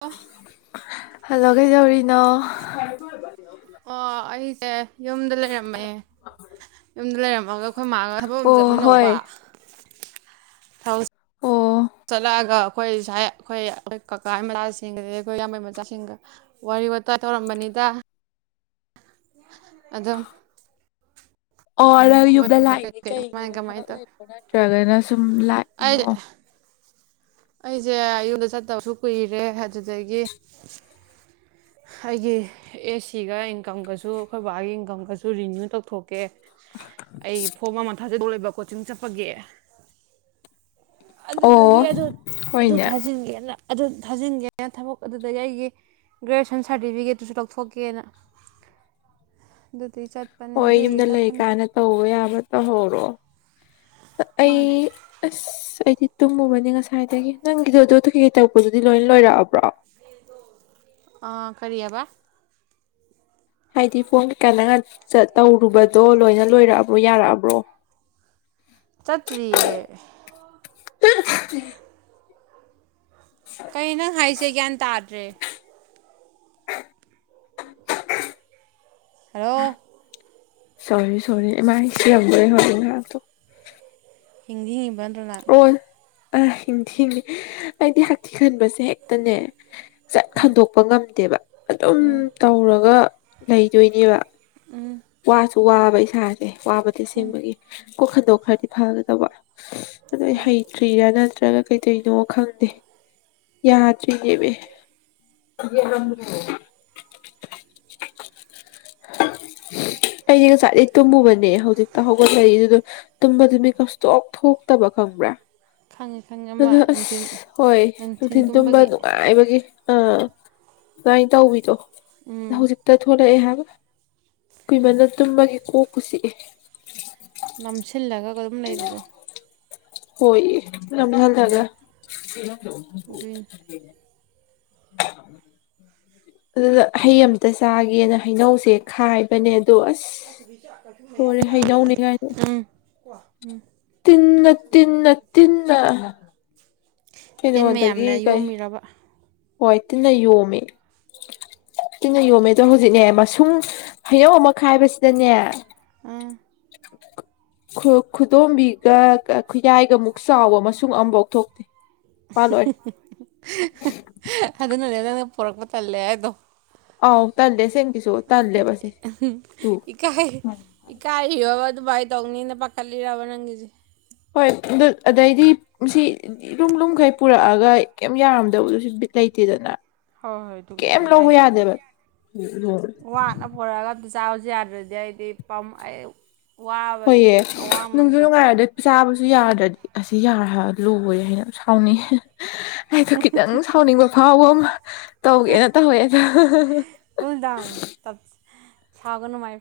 ꯑꯣ ꯍꯜꯂꯥ ꯀꯩꯗꯧꯔꯤꯅꯣ [inaudible] [inaudible] ꯑꯣ ꯑꯩ ꯁꯦ ꯌꯨꯝꯗ ꯂꯩꯔꯝꯃꯦ ꯌꯨꯝꯗ ꯂꯩꯔꯝ ꯃꯒ ꯑꯩꯈꯣꯏ ꯃꯥꯒ ꯊꯕꯛ ꯑꯝ ꯑꯣ ꯆꯠꯃꯤꯟꯅꯧꯕ ꯍꯣꯏ ꯊꯕꯛ ꯑꯣ ꯆꯠꯂꯛꯑꯒ ꯑꯩꯈꯣꯏ ꯁꯥꯏ ꯑꯩꯈꯣꯏ ꯑꯩꯈꯣꯏ ꯀꯀꯥꯏ ꯃꯆꯥꯁꯤꯡ ꯑꯗꯩ ꯑꯩꯈꯣꯏ ꯏꯌꯥꯝꯕꯩ ꯃꯆꯥꯁꯤꯡꯒ ꯋꯥꯔꯤ ꯋꯥꯇꯥꯏ ꯇꯧꯔꯝꯕꯅꯤꯗ ꯑꯗꯨꯝ ꯑꯣ ꯑꯗ ꯃꯣꯏ ꯌꯨꯝꯗ ꯂꯥꯛꯏꯗꯤ ꯀꯩꯀꯩ ꯀꯃꯥꯏ ꯀꯩꯒꯤꯅꯣ ꯀꯃꯥꯏꯅ ꯊꯕꯛ ꯇꯧ ꯂꯩꯕ꯭ꯔꯣ ꯅꯠꯇ꯭ꯔꯒꯅ ꯁꯨꯝ ꯑꯩ ꯂꯥꯛꯏꯅꯣ ꯑꯩꯁꯦ ꯌꯨꯝꯗ ꯆꯠꯇꯕꯁꯨ ꯀꯨꯏꯔꯦ ꯑꯗꯨꯗꯒꯤ ꯑꯩꯒꯤ ꯑꯦꯁ ꯁꯤꯒ ꯏꯟꯀꯝꯒꯁꯨ ꯑꯩꯈꯣꯏ ꯕꯥꯒꯤ ꯏꯟꯀꯝꯒꯁꯨ ꯔꯤꯅ꯭ꯌꯨ ꯇꯧꯊꯣꯛꯄ ꯑꯣꯀꯦ ꯑꯩ ꯐꯣꯝ ꯑꯃ ꯊꯛꯖ ꯍꯧ ꯂꯩꯕ ꯀꯣꯆꯤꯡ ꯆꯠꯄꯒꯤꯦ ꯑꯣ ꯑꯗꯨ ꯍꯣꯏꯅꯦ ꯊꯥꯖꯤꯟꯒꯦ ꯑꯗꯨ ꯊꯥꯖꯤꯟꯒꯦꯅ ꯊꯕꯛ ꯑꯗꯨꯗꯒꯤ ꯑꯩꯒꯤ ꯒ꯭ꯔꯦꯖꯨꯦꯁꯟ ꯁꯥꯔꯇꯤꯐꯤꯀꯦꯠꯇꯨꯁꯨ ꯂꯧꯊꯣꯛꯀꯦꯅ ꯆꯠꯄꯅꯤ ꯍꯣꯏ ꯑꯗꯨꯒꯤ ꯌꯨꯝꯗ ꯂꯩ ꯆꯠꯄꯅꯤꯗ ꯀꯥꯏꯅ ꯇꯧꯕ ꯌꯥꯕ ꯇꯧꯍꯧꯔꯣ ꯃꯥꯅꯦ ꯑꯩ ꯑ ꯁꯤ ꯇꯨꯝꯃꯨꯕꯅꯤ ꯉꯁꯥꯏꯗꯒꯤ ꯅꯪꯒꯤꯗꯣ ꯑꯗꯨ ꯀꯨꯈꯤꯀꯩ ꯇꯔꯛꯄꯗꯨꯗꯤ ꯂꯣꯏ ꯂꯣꯏꯔꯛꯑꯕ꯭ꯔꯣ ꯑꯥ ꯈꯔꯤ ꯑꯕ ꯍꯥꯏꯗꯤ ꯐꯣꯟ ꯀꯩꯀꯥ ꯅ ꯇꯧꯔꯨꯕꯗꯣ ꯂꯣꯏꯅ ꯂꯣꯏꯔꯛꯑꯕ꯭ꯔꯣ ꯌꯥꯔꯛꯑꯕ꯭ꯔꯣ ꯆꯠꯇꯔꯤꯌꯦ ꯀꯩꯅꯪ ꯍꯥꯏꯁꯦ ꯒ꯭ꯌꯥꯟ ꯇꯥꯗ꯭ꯔꯦ [unintelligible] ꯍꯂꯣ ꯁꯣꯔꯤ ꯁꯣꯔꯤ ꯃꯥꯥꯏꯁꯤ ꯌꯥꯝ ꯍꯧꯔ ꯍꯤꯡꯗꯤ ꯍꯤꯡꯏ ꯄꯨꯂ ꯑꯥ ꯍꯤꯡꯊꯤ ꯍꯤꯡꯉꯤ ꯑꯩꯗꯤ ꯍꯛꯊꯤ ꯈꯟꯕꯁꯦ ꯍꯦꯛꯇꯅꯦ ꯆꯠ ꯍꯟꯗꯣꯛꯄ ꯉꯝꯗꯦꯕ ꯑꯗꯨꯝ ꯎꯝ ꯇꯧꯔꯒ ꯂꯩꯗꯣꯏꯅꯦꯕ ꯎꯝ ꯋꯥꯁꯨ ꯋꯥꯕ ꯏꯁꯥꯁꯦ ꯋꯥꯕꯗꯤ ꯁꯦꯝꯕꯒꯤ ꯀꯣꯛ ꯈꯟꯗꯣꯛ ꯈ꯭ꯔꯗꯤ ꯐꯒꯗꯕ ꯑꯗ ꯍꯩꯇ꯭ꯔꯤꯔ ꯅ꯭ꯔ ꯅꯠꯇ꯭ꯔꯒ ꯀꯩꯗꯣꯏꯅꯣ ꯈꯪꯗꯦ ꯌꯥꯗ꯭ꯔꯤꯅꯦꯕ ꯑꯩꯁ ꯉꯁꯥꯏꯗꯒꯤ ꯇꯨꯝꯃꯨꯕꯅꯦ ꯍꯧꯖꯤꯛꯇ ꯍꯧꯒꯠꯂꯛꯏ ꯑꯗꯨꯗꯣ ꯇꯨꯝꯕꯗꯨ ꯃꯤ ꯀꯁꯇꯣꯛꯞ ꯊꯣꯛꯇꯕ ꯈꯪꯕ꯭ꯔꯥ ꯈꯪꯉꯦ ꯈꯪꯉꯦ ꯑꯃ ꯑꯗꯣ ꯅꯨꯡꯊꯤꯟ ꯑꯁ ꯍꯣꯏ ꯅꯨꯡꯊꯤꯟ ꯅꯨꯡꯊꯤꯟꯜ ꯇꯨꯝꯕ ꯇꯨꯝꯕꯒꯤ ꯅꯨꯡꯉꯥꯏꯕꯒꯤ ꯑꯥ ꯀꯃꯥꯏꯅ ꯇꯧꯕꯤꯗꯣ ꯎꯝ ꯍꯧꯖꯤꯛꯇ ꯊꯔ ꯏ ꯀꯨꯏꯃꯅ ꯇꯨꯝꯃꯒꯦ ꯀꯣꯛ ꯄꯨꯁꯤꯛꯑꯦ ꯅꯝꯁꯤ ꯊꯤꯜꯂꯒ ꯑꯗꯨꯝ ꯂꯩꯕꯗꯣ ꯍꯣꯏ ꯝꯕ ꯍꯜ ꯎꯝ ꯊ ꯑꯗꯨꯏꯅꯤ [unintelligible] ꯑꯗꯨꯗ ꯍꯩ ꯑꯃꯝꯇ ꯆꯥꯒꯦꯅ ꯍꯩꯅꯧꯁꯦ ꯈꯥꯏꯕꯅꯦ ꯑꯗꯣ ꯑꯁ ꯂꯣꯔꯦ ꯍꯩꯅꯧꯅꯤꯉꯥꯏꯗ ꯎꯝ ꯇꯤꯟꯅ ꯇꯤꯟꯅ ꯇꯤꯟꯅ ꯇꯤꯟ ꯀꯩꯅꯣꯗꯒꯤ ꯃꯌꯥꯝꯅ ꯀꯩ ꯌꯣꯝꯃꯤꯔꯕ ꯍꯣꯏ ꯇꯤꯟꯅ ꯌꯣꯝꯃꯦ ꯇꯤꯟꯅ ꯌꯣꯝꯃꯦ ꯑꯗꯣ ꯍꯧꯖꯤꯛꯅꯦ ꯃꯁꯨꯡ ꯍꯩꯅꯧ ꯑꯃ ꯈꯥꯏꯕꯁꯤꯗꯅꯦ ꯎꯝ ꯈꯨ ꯈꯨꯗꯣꯝꯕꯤꯒ ꯈꯨꯌꯥꯏꯒ ꯃꯨꯛ ꯆꯥꯎꯕ ꯑꯃꯁꯨꯡꯨꯡ ꯑꯃꯐꯧ ꯊꯣꯛꯇꯦ ꯃꯥ ꯂꯣꯏꯔꯦ [inaudible] ꯑꯗꯨꯅꯅꯦ ꯅꯪ ꯄꯨꯔꯛꯄ ꯇꯜꯂꯦ ꯍꯥꯏꯗꯣ ꯑꯥꯎ ꯊꯦ ꯁꯦꯡꯀꯤꯁ ꯊꯜꯦ ꯄꯁ ꯇꯨ ꯗꯨꯕꯥꯏ ꯇꯧꯅꯤꯅ ꯄꯥꯈꯠꯂꯤꯔꯕ ꯅꯪꯒꯤꯁꯦ ꯍꯣꯏ ꯑꯗꯩꯗꯤ ꯁꯤ ꯂꯨꯝ ꯂꯨꯝꯈꯩ ꯄꯨꯔꯛꯑꯒ ꯀꯩꯝ ꯌꯥꯔꯝꯗꯕꯗꯨꯣ ꯁꯤ ꯕꯤꯠ ꯂꯩꯇꯦꯗꯅ ꯍꯣꯏ ꯍꯣꯏ ꯇꯨ ꯀꯩꯝ ꯆꯃꯦ ꯂꯧꯕ ꯍꯥꯏꯗꯤ ꯌꯥꯗꯦꯕ ꯂꯣꯡ ꯋꯥꯅ ꯐꯔ ꯆꯥꯁꯨ ꯌꯥꯗ꯭ꯔꯗꯤ ꯑꯩꯗꯤ ꯄꯝ ꯑꯌ ꯋꯥꯕꯒꯤ ꯍꯣꯏꯌꯦ ꯅꯨꯡꯁꯨ ꯑꯋꯥꯃꯟꯗꯣ ꯅꯨꯡꯉꯥꯏꯔꯗꯤ ꯆꯥꯕꯁꯨ ꯌꯥꯗ꯭ꯔꯗꯤ ꯑꯁꯤ ꯌꯥꯔ ꯂꯣꯏꯔꯦ ꯍꯥꯏꯅ ꯁꯥꯎꯅꯤꯡ ꯑꯩꯗꯣ ꯈꯤꯇꯪ ꯁꯥꯎꯅꯤꯡꯕ ꯐꯥꯎꯕ ꯑꯃ ꯇꯧꯒꯦꯅ ꯇꯧꯋꯦ ꯑꯗꯣ ꯁꯥꯒ ꯅꯨꯡꯉꯥꯏ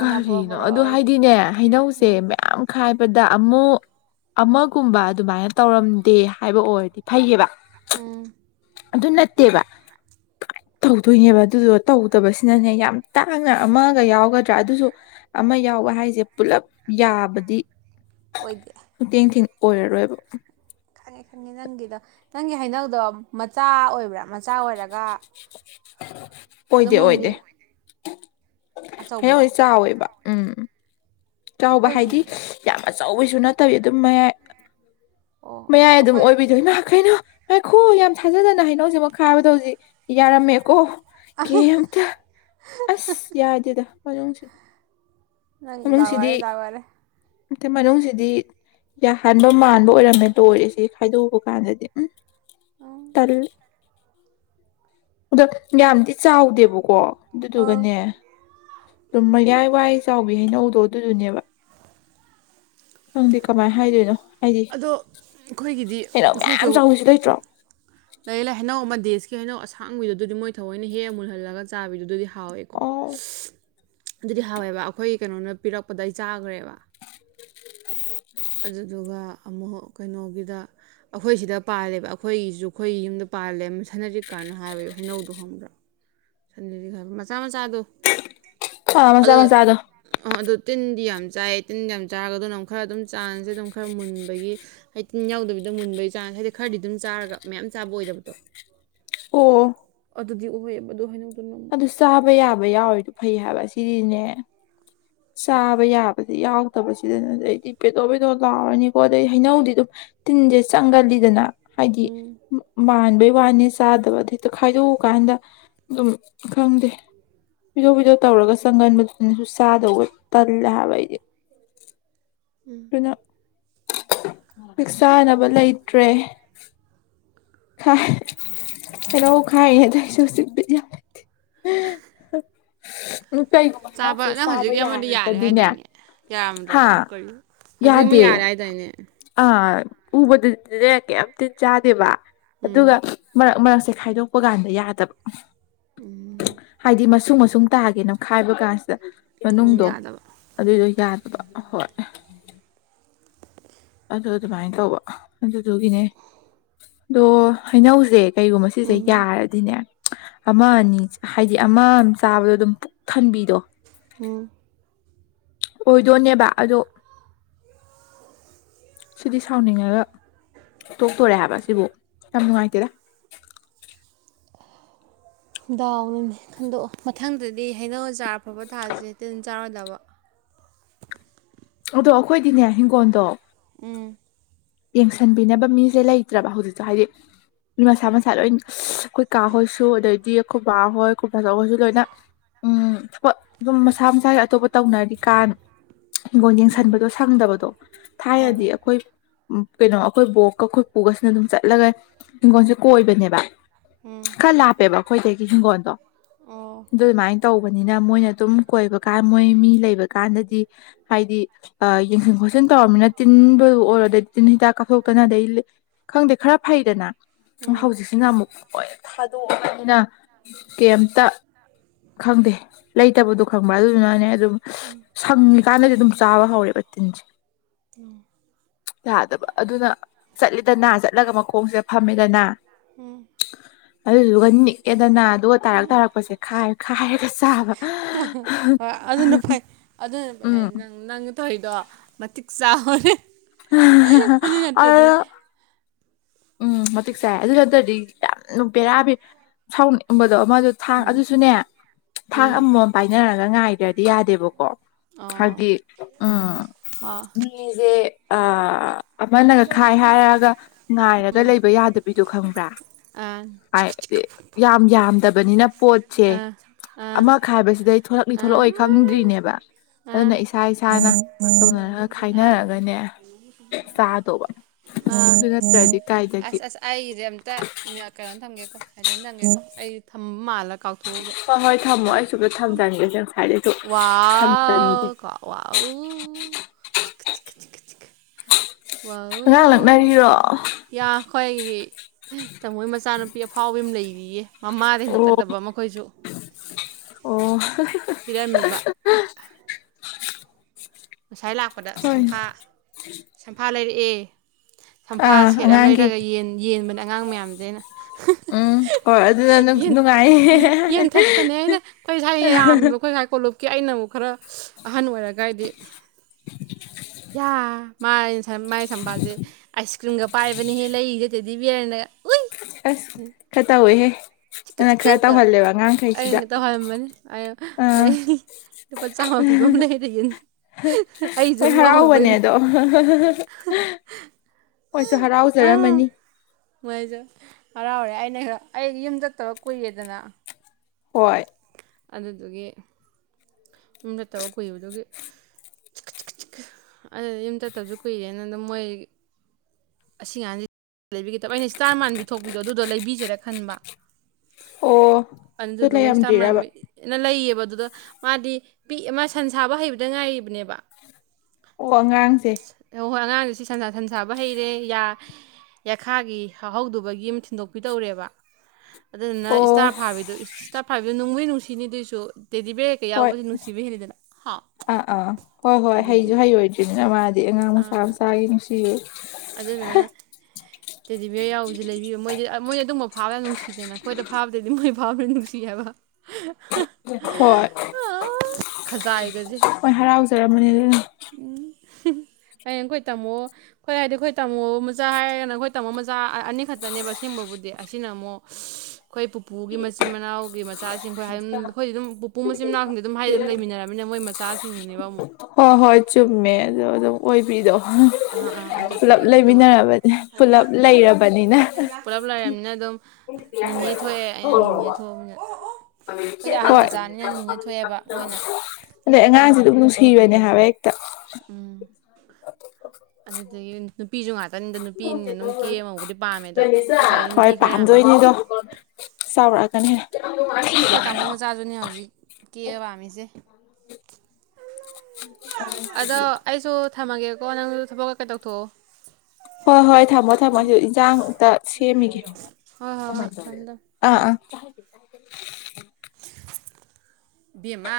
ꯀꯔꯤꯅꯣ ꯑꯗ ꯍꯥꯏꯗꯤꯅꯦ ꯍꯩꯅꯧꯁꯦ ꯎꯝ ꯃꯌꯥꯝ ꯈꯥꯏꯕꯗ ꯑꯃ ꯑꯃꯒꯨꯝꯕ ꯑꯗꯨꯃꯥꯏꯅ ꯇꯧꯔꯝꯗꯦ ꯍꯥꯏꯕ ꯑꯣꯏꯔꯗꯤ ꯐꯩꯌꯦꯕ ꯎꯝ ꯑꯗꯨ ꯅꯠꯇꯦꯕ ꯇꯧꯗꯣꯏꯅꯦꯕ ꯑꯗꯨꯗꯨꯗ ꯇꯧꯗꯕꯁꯤꯅꯅꯦ ꯌꯥꯝ ꯇꯥꯡꯅ ꯑꯃꯒ ꯌꯥꯎꯒ ꯑꯗꯨꯁꯨ ꯑꯃ ꯌꯥꯎꯕ ꯍꯥꯏꯁꯦ ꯄꯨꯂꯞ ꯌꯥꯕꯗꯤ ꯑꯣꯏꯗꯦ [unintelligible] ꯑꯣꯏꯔꯔꯣꯏꯕ ꯈꯪꯉꯦ ꯈꯪꯉꯦ ꯅꯪꯒꯤꯗꯣ ꯅꯪꯒꯤ ꯍꯩꯅꯧꯗꯣ ꯃꯆꯥ ꯑꯣꯏꯕ꯭ꯔꯥ ꯃꯆꯥ ꯑꯣꯏꯔꯒ [inaudible] ꯑꯗꯨꯝ ꯑꯣꯏꯗꯦ ꯃꯨꯟꯕꯤ ꯑꯣꯏꯗꯦ ꯑꯆꯧꯕ꯭ꯔꯣ ꯍꯡ ꯆꯥꯎꯋꯦꯕ ꯎꯝ ꯆꯥꯎꯕ ꯑꯩꯈꯣꯏꯁꯨ ꯍꯥꯏꯗꯤ ꯌꯥꯝ ꯑꯆꯧꯕꯩꯁꯨ ꯅꯠꯇꯕꯤ ꯑꯗꯨꯝ ꯃꯌꯥꯏ ꯑꯣ ꯃꯌꯥꯏ ꯑꯣ ꯑꯗꯨꯝ ꯑꯩꯈꯣꯏ ꯑꯣꯏꯕꯤꯗꯣꯏ ꯅꯍ ꯀꯩꯅꯣ ꯍꯥꯏꯈꯣ ꯌꯥꯝ ꯊꯥꯖꯗꯅ ꯍꯩꯅꯧ ꯍꯧꯖꯤꯛꯃꯛ ꯈꯥꯕꯗꯣ ꯍꯧꯖꯤꯛ ꯌꯥꯔꯝꯃꯦꯀꯣ ꯀꯝꯇ ꯑꯁ ꯌꯥꯗꯗ ꯐꯖꯣꯡꯁꯤ ꯅꯪ ꯋꯥꯔꯦ ꯗꯥꯋꯥꯔꯦ ꯑ ꯃꯅꯨꯡꯁꯤꯗꯤ ꯌꯥꯍꯟꯕ ꯃꯥꯟꯕ ꯑꯣꯏꯔꯝꯃꯦ ꯂꯣꯏꯔꯤꯁꯤꯦ ꯈꯥꯏꯗꯣꯛꯎꯕ ꯀꯥꯟꯗꯗꯤ ꯎꯝ ꯎꯝ ꯇꯜ ꯑꯗ ꯌꯥꯝꯗꯤ ꯆꯥꯎꯗꯦꯕꯀꯣ ꯑꯥ ꯑꯗꯨꯗꯨꯒꯅꯦ ꯂꯨꯝꯕ ꯌꯥꯏ ꯀ꯭ꯋꯥꯏ ꯆꯥꯎꯕꯤ ꯍꯩꯅꯧꯗꯣ ꯑꯗꯨꯗꯨꯅꯦꯕ ꯈꯪꯗꯦ ꯀꯃꯥꯏꯅ ꯍꯥꯏꯗꯣꯏꯅꯣ ꯍꯥꯏꯗꯤ ꯑꯗꯣ ꯑꯩꯈꯣꯏꯒꯤꯗꯤ ꯍꯩꯅꯧ ꯑꯩꯈꯣꯏꯁꯨ ꯃꯌꯥꯝ ꯆꯥꯎꯕꯤꯁꯨ ꯂꯩꯇ꯭ꯔꯣ ꯂꯥꯏꯔꯤꯛ ꯂꯥꯏ ꯍꯅꯥꯎ ꯑꯃꯗꯤ ꯏꯁ ꯀ ꯍꯥꯏꯩꯅꯣ ꯑꯁꯥꯡꯕꯤꯗꯨꯗꯨꯗꯤ ꯃꯣꯏ ꯊꯑꯣꯏꯅ ꯍꯦꯛ ꯃꯨꯜꯍꯜꯂꯒ ꯆꯥꯕꯤꯕꯗꯨꯗꯤ ꯍꯥꯎꯋꯦꯀꯣ ꯑꯣ ꯑꯗꯨꯗꯤ ꯍꯥꯎꯋꯦꯕ ꯑꯩꯈꯣꯏ ꯀꯩꯅꯣꯅ ꯄꯤꯔꯛꯄꯗꯩ ꯆꯥꯈ꯭ꯔꯦꯕ ꯑꯣ ꯑꯗꯨꯗꯨꯒ ꯑꯃꯨꯛ ꯀꯩꯅꯣꯒꯤꯗ ꯑꯩꯈꯣꯏꯁꯤꯗ ꯄꯥꯜꯂꯦꯕ ꯑꯩꯈꯣꯏꯒꯤꯁꯨ ꯑꯩꯈꯣꯏꯒꯤ ꯌꯨꯝꯗ ꯄꯥꯜꯂꯦ ꯁꯥꯟꯅꯔꯤꯛ ꯀꯥꯟꯅ ꯍꯥꯏꯕ ꯍꯩꯅꯧꯗꯨꯣ ꯈꯪꯕ꯭ꯔꯥ ꯁꯟ ꯃꯆꯥ ꯃ ꯑ ꯃꯆꯥ ꯃꯆꯥꯗꯣ ꯑꯗꯨ ꯇꯤꯟꯗꯤ ꯌꯥꯝ ꯌꯥꯝ ꯆꯥꯏꯌꯦ ꯇꯤꯟ ꯌꯥꯝ ꯆꯥꯔꯒ ꯑꯗꯨꯅ ꯑꯃꯨꯛ ꯈꯔ ꯑꯗꯨꯝ ꯆꯥꯟꯁꯁꯦ ꯑꯗꯨꯝ ꯈꯔ ꯃꯨꯟꯕꯒꯤ ꯍꯥꯏꯗꯤ ꯇꯤꯟ ꯌꯥꯎꯗꯕꯤꯗ ꯃꯨꯟꯕꯒꯤ ꯆꯥꯟꯁ ꯍꯥꯏꯗꯤ ꯈꯔꯗꯤ ꯑꯗꯨꯝ ꯆꯥꯔꯒ ꯃꯌꯥꯝ ꯆꯥꯕ ꯑꯣꯏꯗꯕꯗꯣ ꯑꯣ ꯑꯗꯨꯗꯤ ꯑꯣꯏꯌꯦꯕ ꯃꯗꯨ ꯍꯣꯏꯅ ꯑꯗꯨ ꯁꯥꯕ ꯌꯥꯕ ꯌꯥꯎꯣ ꯐꯩ ꯍꯥꯏꯕ ꯁꯤꯗꯤꯅꯦ ꯆꯕ ꯌꯥꯕ ꯑꯗꯩ ꯌꯥꯎꯗꯕꯁꯤꯗꯅ ꯑꯗ ꯑꯩꯗꯤ ꯄꯦꯇꯣ ꯄꯦꯗꯣꯛ ꯂꯥꯎꯔꯅꯤꯀꯣ ꯑꯗꯩ ꯍꯩꯅꯧꯗꯤ ꯑꯗꯨꯝ ꯇꯤꯟꯁꯦ ꯆꯪꯒꯜꯂꯤꯗꯅ ꯍꯥꯏꯗꯤ ꯎꯝ ꯃꯥꯟꯕꯩ ꯋꯥꯅꯤ ꯆꯥꯗꯕꯗ ꯍꯦꯛꯇ ꯈꯥꯏꯗꯣꯛꯎꯀꯥꯟꯗ ꯑꯗꯨꯝ ꯈꯪꯗꯦ ꯐꯤꯗꯣꯛ ꯐꯤꯗꯣꯛ ꯇꯧꯔꯒ ꯆꯪꯒꯟꯕꯗꯨꯅꯁꯨ ꯆꯥꯗ ꯑꯣꯏ ꯇꯜꯂꯦ ꯌꯥꯏꯕ ꯑꯩꯗꯤ ꯄꯨꯅ ꯍꯛ ꯆꯥꯅꯕ ꯂꯩꯇ꯭ꯔꯦ ꯈ ꯍ ꯈꯥꯏꯅꯦ ꯊꯥꯏꯁꯨ ꯁꯤ ꯌꯥ [inaudible] ꯀꯩꯒꯨꯝꯕ ꯏꯅꯥꯎꯁꯦ ꯅꯪ ꯆꯥꯕ ꯍꯧꯖꯤꯛꯀꯤ ꯑꯃꯗꯤ ꯌꯥꯔꯦ ꯌꯥꯔꯒꯗꯤꯅꯦ ꯍꯥꯏꯗꯥꯏꯅꯦ ꯌꯥꯔꯝꯗ꯭ꯔꯕꯣ ꯍꯥꯥ ꯑꯃꯨꯛ ꯀꯔꯤ ꯍꯧꯖꯤꯛ ꯑꯃ ꯌꯥꯗꯦ ꯌꯥꯔꯦ ꯍꯥꯏꯗꯥꯏꯅꯦ ꯑꯥ ꯎꯕꯗꯗꯤꯅꯦ ꯀꯩ ꯇꯤꯟ ꯆꯥꯗꯦꯕ ꯎꯝ ꯑꯗꯨꯒ ꯁꯦ ꯈꯥꯏꯗꯣꯛꯄ ꯀꯥꯟꯗ ꯌꯥꯗꯕ ꯍꯥꯏꯗꯤ ꯃꯁꯨ ꯃꯁꯨ ꯁꯨꯝ ꯇꯥꯒꯦꯅ ꯈꯥꯏꯕ ꯀꯥꯟꯁꯤꯗ ꯑꯃꯨꯛ ꯃꯅꯨꯡꯗꯣ ꯌꯥꯗꯕ ꯑꯗꯨꯏꯗꯣ ꯌꯥꯗꯦ ꯍꯣꯏ ꯑꯗꯨ ꯑꯗꯨꯃꯥꯏꯅ ꯇꯧꯕ ꯑꯗꯨꯗꯨꯒꯤꯅꯦ ꯑꯗꯣ ꯍꯩꯅꯧꯁꯦ ꯀꯩꯒꯨꯝꯕ ꯁꯤꯁꯦ ꯌꯥꯔꯗꯤꯅꯦ ꯑꯃ ꯑꯅꯤ ꯍꯥꯏꯗꯤ ꯑꯃ ꯑꯃ ꯆꯥꯕꯗꯣ ꯑꯗꯨꯝ ꯄꯨꯛ ꯊꯟꯕꯤꯗꯣ ꯍꯨꯝ ꯑꯣꯏꯗꯣꯏꯅꯦꯕ ꯑꯗꯣ ꯁꯤꯗꯤ ꯁꯥꯎꯅꯤꯡꯉꯒ ꯇꯣꯛꯇꯣꯔꯦ ꯍꯥꯏꯕ ꯁꯤꯕꯨ ꯌꯥꯝ ꯅꯨꯡꯉꯥꯏꯇꯦꯗ ꯗꯥꯎꯅꯅꯦ ꯈꯟꯗꯣꯛꯑꯣ ꯃꯊꯪꯗꯗꯤ ꯍꯩꯅꯧꯖꯥꯔ ꯑꯐꯕ ꯊꯥꯁꯦꯦ ꯇ ꯑꯗꯨꯝ ꯆꯥꯔꯣꯏꯗꯕ ꯑꯗꯣ ꯑꯩꯈꯣꯏꯗꯤꯅꯦ ꯍꯤꯡꯒꯣꯜꯗꯣ ꯎꯝ ꯌꯦꯡꯁꯤꯟꯕꯤꯅꯕ ꯃꯤꯁꯦ ꯂꯩꯇ꯭ꯔꯕ ꯍꯧꯖꯤꯛꯇꯣ ꯍꯥꯏꯗꯤ ꯃꯤ ꯃꯁꯥ ꯃꯁꯥ ꯂꯣꯏ ꯑꯩꯈꯣꯏꯀꯥ ꯍꯣꯏꯁꯨ ꯑꯗꯩꯗꯤ ꯈꯨꯕꯥ ꯍꯣꯏ ꯈꯨꯕꯥ ꯆꯧ ꯍꯣꯏꯁꯨ ꯂꯣꯏꯅ ꯎ ꯑꯗꯨꯝ ꯃꯁꯥ ꯃꯁꯥꯁ ꯑꯇꯣꯞꯄ ꯇꯧꯅꯔꯤ ꯀꯥꯅ ꯍꯤꯡꯒꯣꯜ ꯌꯦꯡꯁꯟꯕꯗꯣ ꯁꯪꯗꯕꯗꯣ ꯍꯣꯏ ꯊꯥꯏꯅꯗꯤ ꯍꯣꯏ ꯑꯩꯈꯣꯏ ꯎ ꯀꯩꯅꯣ ꯑꯩꯈꯣꯏ ꯕꯣꯛꯀ ꯑꯩꯈꯣꯏꯄꯨꯒꯁꯤꯅ ꯑꯗꯨꯝ ꯆꯠꯂꯒ ꯍꯤꯡꯒꯣꯜꯁꯦ ꯀꯣꯏꯕꯅꯦꯕ ꯎꯝ ꯈꯔ ꯂꯥꯞꯄꯦꯕ ꯑꯩꯈꯣꯏꯗꯒꯤ ꯍꯤꯡꯒꯣꯜꯗꯣ ꯑꯣ ꯃꯥꯏ ꯇꯧꯕꯅꯤꯅ ꯃꯣꯏꯅ ꯑꯗꯨꯝ ꯀꯣꯏꯕ ꯀꯥꯟ ꯃꯣꯏ ꯃꯤ ꯂꯩꯕ ꯀꯥꯟꯗꯗꯤ ꯍꯥꯏꯗꯤ ꯌꯦꯡꯁꯤꯟ ꯈꯣꯠꯆꯤꯟ ꯇꯧꯔꯕꯅꯤꯅ ꯇꯤꯟꯕꯗꯨ ꯑꯣꯏꯔꯣꯗ ꯇꯤꯟ ꯍꯤꯗꯥꯛ ꯀꯥꯞꯊꯣꯛꯇꯅ ꯑꯗꯩ ꯈꯪꯗꯦ ꯈꯔ ꯐꯩꯗꯅ ꯎ ꯎꯝ ꯍꯧꯖꯤꯛꯁꯤꯅ ꯑꯃꯨꯛ ꯂꯣꯏ ꯊꯥꯗꯣꯛꯑꯕꯅꯤꯅ ꯀꯦꯝꯇ ꯈꯪꯗꯦ ꯂꯩꯇꯕꯗꯣ ꯈꯪꯕ꯭ꯔꯥ ꯑꯗꯨꯗꯨꯅꯅꯦ ꯑꯗꯨꯝ ꯁꯪꯉꯤꯀꯥꯟꯗꯗꯤ ꯑꯗꯨꯝ ꯆꯥꯕ ꯍꯧꯔꯦꯕ ꯊꯤꯟꯖ ꯌꯥꯥꯗꯕ ꯑꯗꯨꯅ ꯆꯠꯂꯤꯗꯅ ꯆꯠꯂꯒ ꯃꯈꯣꯡꯁꯦ ꯐꯝꯃꯤꯗꯅ ꯎꯝ ꯑꯗꯨꯗꯨꯒ ꯑꯦꯗꯅ ꯑꯗꯨꯒ ꯇꯥꯔꯛꯥꯔꯛꯄꯁꯦ ꯈꯥꯏ ꯈꯥꯏꯔꯒ ꯆꯥꯕ ꯍꯣꯏ ꯑꯗꯨꯅ ꯎꯝ ꯇꯧꯏꯗꯣ ꯃꯇꯤꯛ ꯆꯥꯍꯔꯦ ꯑ ꯎꯝ ꯃꯇꯤꯛ ꯆꯥꯏ ꯑꯗꯨ ꯈꯗꯗꯤ ꯌꯥꯝꯅ ꯄꯦꯔꯥꯕꯤ ꯁꯥꯎꯅꯤꯡ ꯏꯕꯗꯣ ꯃꯗ ꯊꯥꯡ ꯑꯗꯨꯁꯨꯅꯦ ꯊꯥꯡ ꯎꯝ ꯑꯃꯃꯝ ꯄꯥꯏꯅꯔꯒ ꯉꯥꯏꯗ꯭ꯔꯗꯤ ꯌꯥꯗꯦꯕꯀꯣ ꯑꯣ ꯍꯥꯏꯗꯤ ꯑ ꯍꯣ ꯑꯥ ꯃꯤꯖꯦ ꯑꯥ ꯑꯃꯅꯒ ꯈꯥꯏ ꯍꯥꯏꯔꯒ ꯉꯥꯏꯔꯒ ꯂꯩꯕ ꯌꯥꯗꯕ ꯕꯤꯗꯨ ꯈꯪꯕ꯭ꯔꯥ ꯑꯥ ꯍꯥꯏ ꯌꯥꯝ ꯌꯥꯝꯗꯕꯅꯤꯅ ꯄꯣꯠꯁꯦ ꯑꯥ ꯑꯥ ꯑꯃ ꯈꯥꯏꯕꯁꯤꯗꯩ ꯊꯣꯛꯂꯛꯂꯤ ꯊꯣꯛꯂꯛꯑꯣꯏ ꯈꯪꯗ꯭ꯔꯤꯅꯦꯕ ꯑꯥ ꯑꯗꯨꯅ ꯏꯁꯥ ꯏꯁꯥꯅ ꯇꯧꯅꯔꯒ ꯈꯥꯏꯅꯔꯒꯅꯦ ꯆꯥꯗꯧꯕ [unintelligible] ꯑ ꯑꯗꯨ ꯅꯠꯇ꯭ꯔꯗꯤ ꯀꯥꯏꯗꯒꯤ ꯑꯁ ꯑꯁ ꯑꯩꯒꯤꯁꯦ ꯑꯝꯇ ꯀꯩꯅꯣ ꯊꯝꯒꯦꯀꯣ ꯁꯥꯏꯂꯦꯟ ꯊꯝꯒꯦꯀꯣ ꯑꯩ ꯊꯝ ꯃꯥꯜꯂ ꯀꯥꯎꯊꯣꯛꯎꯕ ꯍꯣꯏ ꯍꯣꯏ ꯊꯝꯃꯣ ꯑꯩꯁꯨꯗ ꯊꯝꯖꯟꯒꯦꯁꯦ ꯉꯁꯥꯏꯗꯩꯁꯨ ꯊꯝꯖꯟꯒꯦ ꯋꯥꯎ ꯀ‌ꯣ ꯋꯥꯎ ꯆꯤꯀ ꯆꯤꯀ ꯆꯤ [unintelligible] ꯑꯉꯥꯡ ꯋꯥꯎ ꯂꯛꯅꯔꯤꯔꯣ ꯑꯣ ꯌꯥ ꯈ‌ꯣꯏꯒꯤ ꯇꯥꯃꯣꯒꯤ ꯃꯆꯥꯅꯨꯄꯤ ꯑꯐꯥꯎꯕꯤ ꯑꯝ ꯂꯩꯔꯤꯌꯦ ꯃꯃꯥꯗ ꯅ‌ꯣꯛꯅꯗꯕ ꯑꯃ ꯈꯣꯏꯁꯨ ꯑꯣ ꯄꯤꯔꯝꯃꯤꯕ ꯉꯁꯥꯏ ꯂꯥꯛꯄꯗ ꯍꯣꯏ ꯁꯝꯐꯥ ꯁꯝꯐꯥ ꯂꯩꯔꯛ ꯑꯦ ꯁꯝꯐꯥ ꯑꯥ ꯁꯦꯠ ꯑꯃ ꯑꯉꯥꯡꯒꯤ ꯂꯩꯔꯛꯑꯒ ꯌꯦꯟ ꯌꯦꯟꯕꯅ ꯑꯉꯥꯡ ꯃꯌꯥꯝꯁꯦ ꯑꯩꯅ ꯎꯝ ꯍꯣꯏ ꯑꯗꯨꯅ ꯌꯦꯟ ꯅꯨꯡꯉꯥꯏ ꯌꯦꯟꯊꯠꯄꯅꯦ [unintelligible] ꯀ ꯑꯩꯅꯕꯨ ꯈꯔ ꯑꯍꯟ ꯑꯣꯏꯔꯒꯥꯏꯗꯤ ꯃꯥꯏ ꯃꯥꯏ ꯁꯝꯐꯥꯁꯦ ꯑꯥꯏꯁ ꯀ꯭ꯔꯤꯝꯒ ꯄꯥꯏꯕꯅꯦꯍꯦ ꯂꯩꯔꯤꯖ‌ꯦ [unintelligible] ꯗꯤꯕ꯭ꯌꯥꯔ ꯅꯒ ꯑꯁ ꯈ ꯇꯧꯋ‌ꯦ ꯍꯦ ꯆꯤꯛꯀ ꯆꯤꯛꯀꯗ ꯑꯩꯅ ꯇꯧꯍꯟꯕꯅꯤ ꯑꯩ ꯑꯥ ꯃꯩ ꯂꯨꯄꯥ ꯆꯥꯝꯃ ꯄꯤꯕ ꯑꯃ ꯂꯩ ꯌꯦ ꯍꯣꯏ ꯍꯔꯥꯎꯕꯅꯦ ꯑꯗꯣ [unintelligible] ꯃ‌ꯣꯏꯁꯨ ꯑꯥ ꯍꯔꯥꯎꯖꯔꯝꯃꯅꯤ ꯃꯣꯏꯁꯨ ꯍꯔꯥꯎꯔꯦ ꯑꯩꯅ ꯈꯔ ꯑꯩ ꯌꯨꯝ ꯆꯠꯇꯕ ꯀꯨꯏꯔ‌ꯦꯗꯅ ꯍꯣꯏ ꯑꯗꯨꯗꯨꯒꯤ ꯌꯨꯝꯗ ꯆꯠꯇꯕ ꯀꯨꯏꯕꯗꯨꯒꯤ ꯌꯨꯝ ꯆꯠꯇꯕꯁꯨ ꯀꯨꯏꯔꯦꯅ ꯃꯣꯏ ꯑꯁꯤ ꯑꯉꯥꯡꯁꯤ ꯂꯩꯕꯤꯒꯗꯕ ꯑꯩꯅ ꯏꯁꯇꯥꯔ ꯃꯥꯟꯕꯤ ꯊꯣꯛꯄꯤꯗꯣ ꯑꯗꯨꯗꯣ ꯂꯩꯕꯤꯁꯦꯔꯥ ꯈꯟꯕ ꯑꯣ ꯑꯗꯨꯗꯨꯒ ꯑꯗꯨ ꯏꯁꯇꯥꯔ ꯂꯩꯔꯝꯗ꯭ꯔꯤꯔꯥꯕ [unintelligible] ꯂꯩꯌꯦꯕ ꯑꯗꯨꯗ ꯃꯥꯗꯤ ꯄꯤꯛꯑꯦ ꯃꯥ ꯁꯟ ꯁꯥꯕ ꯍꯩꯕꯗ ꯉꯥꯏꯔꯤꯕꯅꯦꯕ ꯑꯣ ꯑꯉꯥꯡꯁꯦ ꯑꯣ ꯍꯣꯏ ꯑꯉꯥꯡ ꯁꯤ ꯁꯟ ꯁꯟꯁꯥꯕ ꯍꯩꯔꯦ ꯌꯥ ꯌꯥꯈꯥꯒꯤ ꯍꯧꯍꯧꯗ‌ꯕꯒꯤ ꯑꯃ ꯊꯤꯟꯗꯣꯛꯄꯤ ꯇꯧꯔꯦꯕ ꯑꯗꯨꯗꯨꯅ ꯑꯣ ꯏꯁꯇꯥꯔ ꯐꯥꯕꯤꯗꯣ ꯏꯁꯇꯥꯞ ꯍꯥꯏꯕ ꯅꯨꯡꯕꯨꯗꯤ ꯅꯨꯡꯁꯤ ꯀꯤꯅꯤꯗꯨꯏꯁꯨ ꯍꯣꯏ ꯍꯥꯎ ꯑꯥ ꯑꯥ ꯍꯣꯏ ꯍꯣꯏ ꯑꯗꯨꯗꯤ ꯍꯩꯁꯨ ꯍꯩꯔꯣꯏꯗ꯭ꯔꯤꯅꯤꯅ ꯃꯥꯗꯤ ꯑꯗꯩ ꯑꯉꯥꯡ ꯃꯆꯥ ꯑꯥ ꯃꯆꯥꯒꯤ ꯎꯝ [unintelligible] ꯑꯗꯨꯗꯨꯅ ꯇꯦꯗꯤ ꯕꯔ ꯌꯥꯎꯕꯁꯦ ꯂꯩꯕꯤꯌꯨ ꯃꯣꯏꯗꯤ ꯑꯞ ꯃꯣꯏꯅ ꯑꯗꯨꯝꯕ ꯐꯥꯕꯗ ꯅꯨꯡꯁꯤꯗꯅ ꯑꯩꯈꯣꯏꯗ ꯐꯥꯕꯗꯩꯗꯤ ꯃꯣꯏ ꯐꯥꯕꯅ ꯅꯨꯡꯁꯤ ꯍꯥꯏꯕ ꯍꯣꯏ ꯈꯖꯥꯏꯒꯁꯦ ꯍꯣꯏ ꯍꯔꯥꯎꯖꯔꯝꯝꯕꯅꯤ ꯑꯗꯨꯅꯅꯤ ꯍꯌ‌ꯦꯡ ꯑꯈꫭꯏ ꯇꯝꯃꯣ ꯍꯣꯏ ꯍꯥꯏꯗꯤ ꯑꯩꯈꯣꯏ ꯇꯥꯃꯣ ꯃꯆꯥ ꯍꯥꯏꯔꯒꯅ ꯑꯩꯈꯣꯏ ꯇꯥꯃꯣ ꯃꯆꯥ ꯑꯅꯤꯈꯛꯇꯅꯦꯕ ꯑꯁꯦꯡꯕꯕꯨꯗꯤ ꯑꯁꯤꯅ ꯑꯃꯨꯛ ꯑꯩꯈꯣꯏ ꯄꯨꯄꯨꯒꯤ ꯃꯆꯤꯟ ꯃꯅꯥꯎꯒꯤ ꯃꯆꯥꯁꯤꯡ ꯑꯩꯈꯣꯏ ꯍꯥꯏꯝ ꯑꯩꯈꯣꯏꯗꯤ ꯑꯗꯨꯝ ꯄꯨꯄꯨ ꯃꯆꯤꯟ ꯃꯅꯥꯎꯁꯤꯡꯗꯤ ꯑꯗꯨꯝ ꯍꯥꯏꯗꯤ ꯑꯗꯨꯝ ꯂꯩꯃꯤꯟꯅꯔꯃꯤꯅ ꯃꯣꯏ ꯃꯆꯥꯁꯤꯡꯗꯨꯅꯦꯕ ꯑꯃꯨꯛ ꯍꯣꯏ ꯍꯣꯏ ꯆꯨꯝꯃꯦ ꯑꯗꯨ ꯑꯗꯨꯝ ꯑꯣꯏꯕꯤꯗꯣ ꯑ ꯑꯥ ꯄꯨꯂꯞ ꯑꯗꯨꯗꯨꯒꯤ ꯑꯗꯨꯝ ꯂꯩꯃꯤꯟꯅꯔꯕꯅꯤ ꯄꯨꯂꯞ ꯂꯩꯔꯕꯅꯤꯅ ꯄꯨꯂꯞ ꯂꯥꯏꯃꯤꯅ ꯑꯗꯨꯝ ꯅꯤꯅ‌ꯦ ꯍꯣꯏ ꯑꯩꯈꯣꯏꯗꯤ ꯑꯍꯟ ꯃꯆꯥꯅꯤꯅ ꯅꯤꯅꯦ ꯊꯣꯛꯑꯦꯕ ꯃꯣꯏꯅ ꯑꯗꯩ ꯑꯉꯥꯡꯁꯤ ꯑꯗꯨꯃ ꯅꯨꯡꯁ ꯊꯤꯕꯅꯦ ꯍꯥꯏꯕ ꯌꯦꯛ ꯑꯗꯒꯤ ꯅꯨꯄꯤꯁꯨ ꯉꯥꯛꯇ ꯑꯗꯣ ꯑꯩꯈꯣꯏ ꯁ꯭ꯋꯥꯏꯗꯤ ꯅꯨꯄꯤ ꯍꯣꯏ ꯈꯔ ꯌꯥꯝꯃꯦ ꯄꯥꯝꯗꯣꯏꯅꯤꯗꯣ ꯆꯥꯎꯔꯛꯑꯒꯅꯤ ꯑꯩꯁ ꯑꯩꯈꯣꯏ ꯇꯥꯃꯣ ꯃꯆꯥꯁꯨꯅꯦ ꯍꯧꯖꯤꯛ ꯀꯦꯑꯕ ꯄꯥꯝꯃꯤꯁꯦ [inaudible] ꯑꯗꯣ ꯑꯩꯁꯨ [unintelligible] ꯊꯝꯃꯒꯦꯀꯣ ꯅꯪꯗ ꯊꯕꯛꯀꯀꯩ ꯇꯧꯊꯣꯛꯑꯣ ꯍꯣꯏ ꯍꯣꯏ ꯊꯝꯃꯣ ꯊꯝꯃꯣ ꯑꯩꯁꯨ ꯏꯟꯁꯥꯡ ꯑꯃꯨꯛꯇ ꯁꯦꯝꯈꯤꯒꯦ ꯍꯣꯏ ꯍꯣꯏ ꯍꯣꯏ ꯊꯝꯃꯦ ꯊꯝꯃꯦ ꯑꯥ ꯎꯝ ꯑꯥ ꯏꯕ‌ꯦꯝꯃꯥ